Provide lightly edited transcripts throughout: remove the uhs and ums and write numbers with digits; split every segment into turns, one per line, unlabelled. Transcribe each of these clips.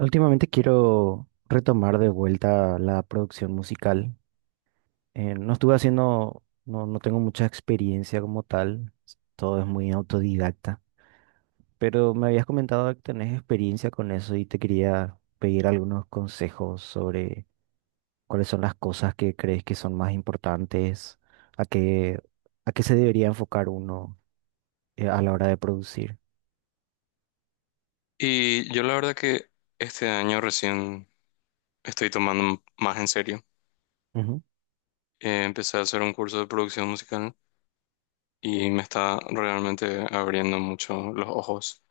Últimamente quiero retomar de vuelta la producción musical. No estuve haciendo, no, no tengo mucha experiencia como tal, todo es muy autodidacta, pero me habías comentado que tenés experiencia con eso y te quería pedir algunos consejos sobre cuáles son las cosas que crees que son más importantes, a qué, a qué se debería enfocar uno a la hora de producir.
Y yo la verdad que este año recién estoy tomando más en serio.
Ujú.
Empecé a hacer un curso de producción musical y me está realmente abriendo mucho los ojos.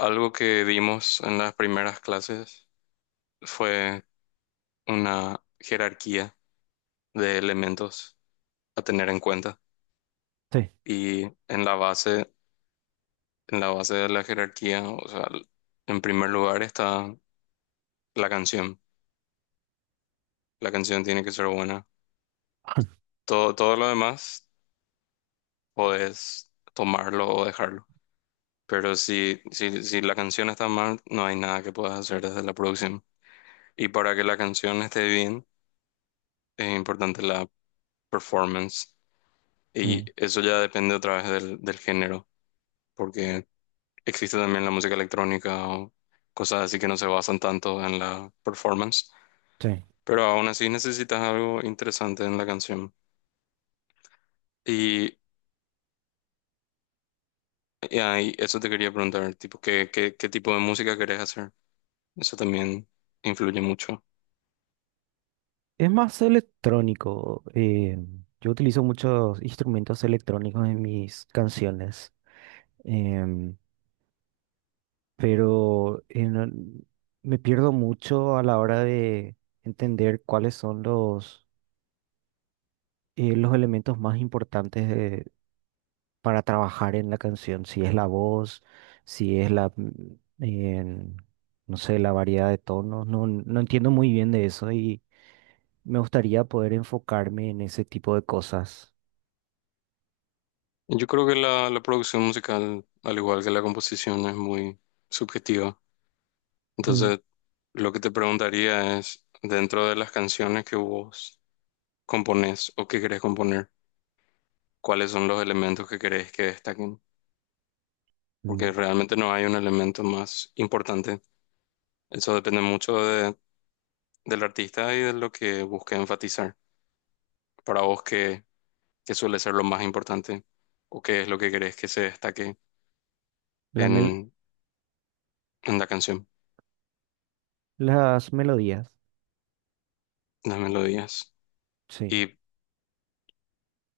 Algo que vimos en las primeras clases fue una jerarquía de elementos a tener en cuenta.
Sí.
Y en la base, en la base de la jerarquía, o sea, en primer lugar está la canción. La canción tiene que ser buena. Todo lo demás podés tomarlo o dejarlo. Pero si la canción está mal, no hay nada que puedas hacer desde la producción. Y para que la canción esté bien, es importante la performance. Y
Mm.
eso ya depende otra vez del género, porque existe también la música electrónica o cosas así que no se basan tanto en la performance.
Sí.
Pero aún así necesitas algo interesante en la canción. Y, y ahí, eso te quería preguntar, tipo, ¿qué tipo de música querés hacer? Eso también influye mucho.
Es más electrónico. Yo utilizo muchos instrumentos electrónicos en mis canciones, em, pero en el- me pierdo mucho a la hora de entender cuáles son los elementos más importantes para trabajar en la canción. Si es la voz, si es la, en, no sé, la variedad de tonos. No, no entiendo muy bien de eso y me gustaría poder enfocarme en ese tipo de cosas.
Yo creo que la producción musical, al igual que la composición, es muy subjetiva.
Mm.
Entonces, lo que te preguntaría es, dentro de las canciones que vos componés o que querés componer, ¿cuáles son los elementos que querés que destaquen? Porque
Mm.
realmente no hay un elemento más importante. Eso depende mucho de- del artista y de lo que busque enfatizar. Para vos, ¿qué suele ser lo más importante? ¿O qué es lo que querés que se destaque
La mel-
en, en la canción,
las melodías,
en las melodías?
sí.
Y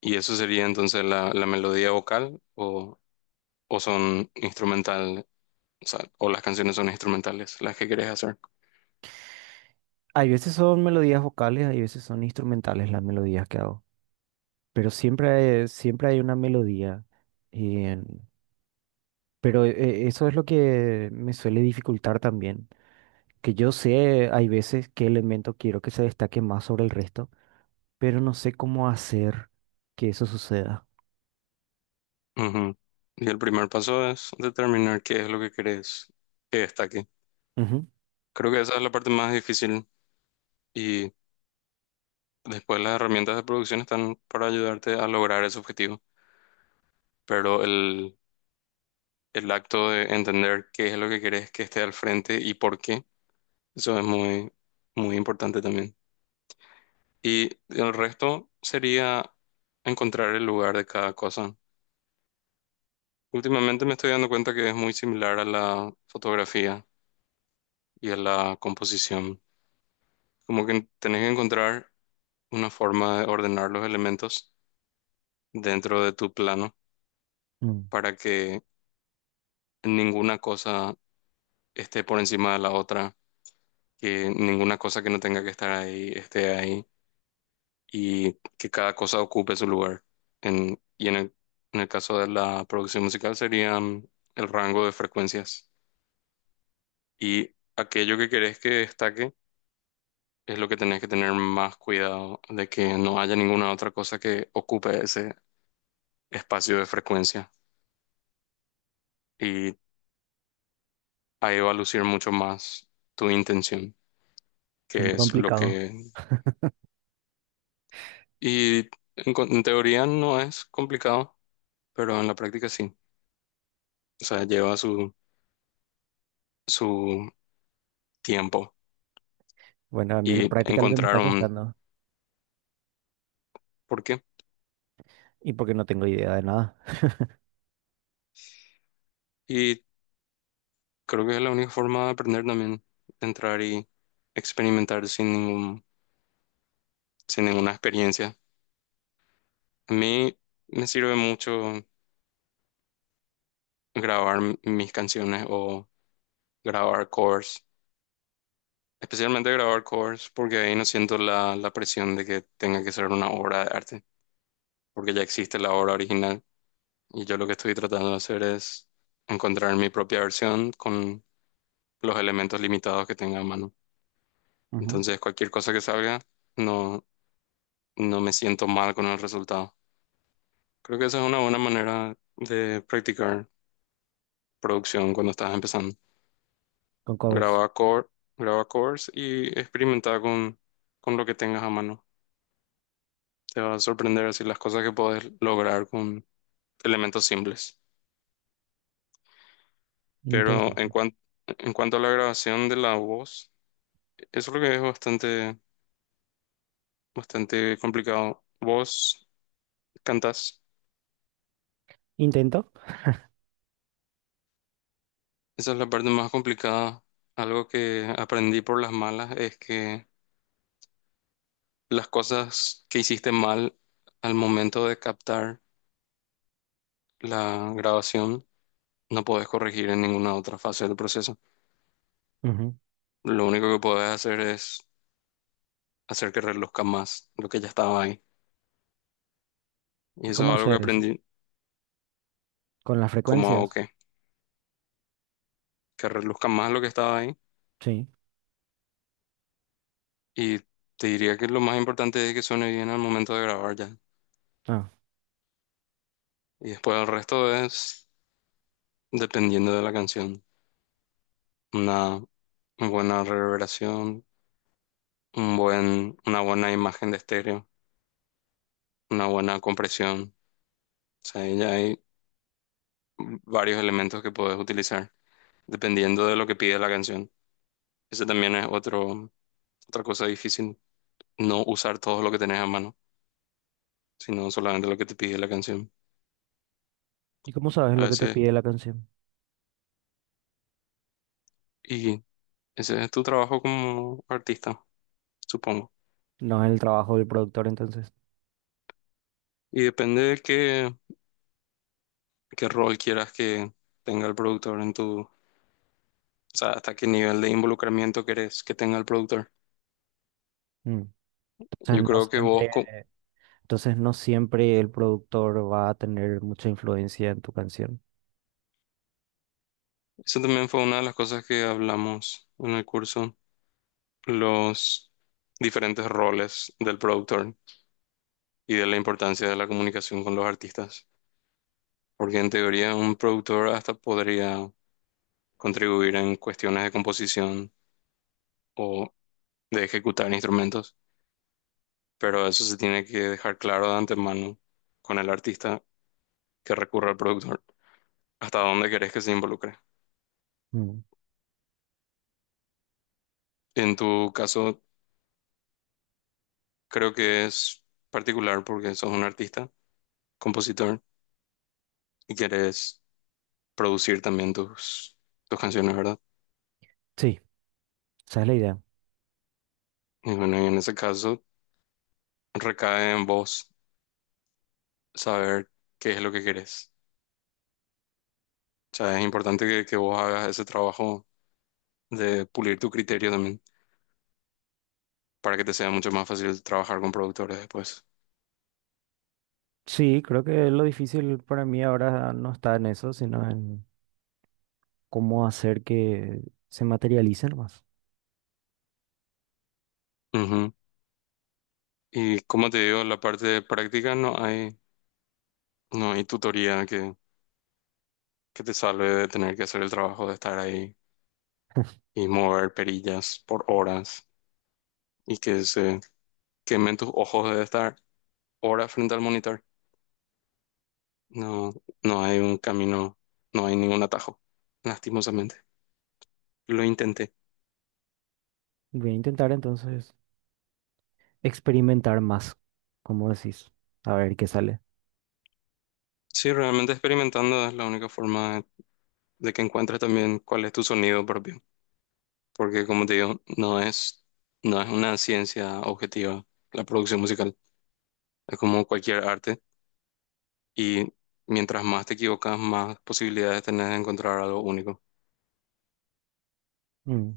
¿Y eso sería entonces la melodía vocal o son instrumental, o sea, o las canciones son instrumentales, las que querés hacer?
Hay veces son melodías vocales, hay veces son instrumentales las melodías que hago. Pero siempre hay una melodía. eh, Eso es lo que me suele dificultar también. Que yo sé, hay veces qué elemento quiero que se destaque más sobre el resto, pero no sé cómo hacer que eso suceda.
Ujú. Y el primer paso es determinar qué es lo que querés que destaque.
Ujú.
Creo que esa es la parte más difícil y después las herramientas de producción están para ayudarte a lograr ese objetivo, pero el acto de entender qué es lo que querés que esté al frente y por qué, eso es muy importante también. Y el resto sería encontrar el lugar de cada cosa. Últimamente me estoy dando cuenta que es muy similar a la fotografía y a la composición. Como que tenés que encontrar una forma de ordenar los elementos dentro de tu plano
Mm.
para que ninguna cosa esté por encima de la otra, que ninguna cosa que no tenga que estar ahí esté ahí, y que cada cosa ocupe su lugar. En, y en el, en el caso de la producción musical serían el rango de frecuencias. Y aquello que querés que destaque es lo que tenés que tener más cuidado de que no haya ninguna otra cosa que ocupe ese espacio de frecuencia. Y ahí va a lucir mucho más tu intención,
Suena
que es lo
complicado.
que... Y en, co- en teoría no es complicado, pero en la práctica sí. O sea, lleva su tiempo,
Bueno, a mí la
y
práctica es lo que me
encontrar
está
un
costando.
por qué.
Y porque no tengo idea de nada.
Y creo que es la única forma de aprender también, de entrar y experimentar sin sin ninguna experiencia. A mí me sirve mucho grabar m- mis canciones o grabar covers, especialmente grabar covers porque ahí no siento la presión de que tenga que ser una obra de arte, porque ya existe la obra original y yo lo que estoy tratando de hacer es encontrar mi propia versión con los elementos limitados que tenga a mano.
Ujú.
Entonces, cualquier cosa que salga, no, no me siento mal con el resultado. Creo que esa es una buena manera de practicar producción cuando estás empezando.
Con covers.
Graba core, graba covers y experimenta con lo que tengas a mano. Te va a sorprender así las cosas que puedes lograr con elementos simples. Pero en
Interesante.
cuan- en cuanto a la grabación de la voz, eso es lo que es bastante complicado. ¿Vos cantas?
Intento.
Esa es la parte más complicada. Algo que aprendí por las malas es que las cosas que hiciste mal al momento de captar la grabación no podés corregir en ninguna otra fase del proceso.
Ujú.
Lo único que podés hacer es hacer que reluzca más lo que ya estaba ahí. Y
¿Y
eso es
cómo
algo que
hacer eso?
aprendí,
Con las
como hago
frecuencias.
que reluzca más lo que estaba ahí.
Sí.
Y te diría que lo más importante es que suene bien al momento de grabar ya.
Ah.
Y después el resto es dependiendo de la canción. Nada, una buena reverberación, un buen, una buena imagen de estéreo, una buena compresión. O sea, ahí ya hay varios elementos que puedes utilizar dependiendo de lo que pide la canción. Ese también es otra cosa difícil, no usar todo lo que tenés a mano, sino solamente lo que te pide la canción.
¿Y cómo sabes
A
lo que te
veces,
pide la canción?
y ese es tu trabajo como artista, supongo.
No es el trabajo del productor, entonces.
Y depende de qué rol quieras que tenga el productor en tu... O sea, hasta qué nivel de involucramiento querés que tenga el productor.
Mm.
Yo
Entonces no
creo que vos,
siempre,
co-
entonces no siempre el productor va a tener mucha influencia en tu canción.
eso también fue una de las cosas que hablamos en el curso, los diferentes roles del productor y de la importancia de la comunicación con los artistas, porque en teoría un productor hasta podría contribuir en cuestiones de composición o de ejecutar instrumentos, pero eso se tiene que dejar claro de antemano con el artista que recurre al productor, hasta dónde querés que se involucre.
Mm.
En tu caso, creo que es particular porque sos un artista compositor y quieres producir también tus canciones, ¿verdad?
Sí, esa es la idea.
Y bueno, y en ese caso recae en vos saber qué es lo que querés. O sea, es importante que vos hagas ese trabajo de pulir tu criterio también para que te sea mucho más fácil trabajar con productores después.
Sí, creo que lo difícil para mí ahora no está en eso, sino en cómo hacer que se materialicen más.
Ujú. Y como te digo, la parte de práctica no hay tutoría que te salve de tener que hacer el trabajo de estar ahí y mover perillas por horas y que se quemen tus ojos de estar hora frente al monitor. No, no hay un camino, no hay ningún atajo, lastimosamente. Lo intenté.
Voy a intentar entonces experimentar más, como decís, a ver qué sale.
Sí, realmente experimentando es la única forma de que encuentres también cuál es tu sonido propio, porque como te digo, no es una ciencia objetiva la producción musical, es como cualquier arte y mientras más te equivocas, más posibilidades tenés de encontrar algo único.
Mm.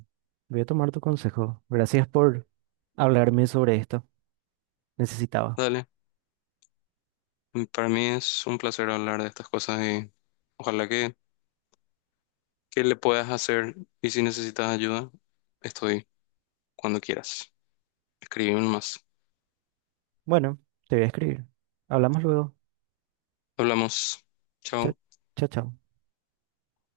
Voy a tomar tu consejo. Gracias por hablarme sobre esto. Necesitaba.
Dale, para mí es un placer hablar de estas cosas y ojalá que le puedas hacer y si necesitas ayuda, estoy cuando quieras. Escríbeme más.
Bueno, te voy a escribir. Hablamos luego.
Hablamos.
Chao,
Chao.
chao, chao.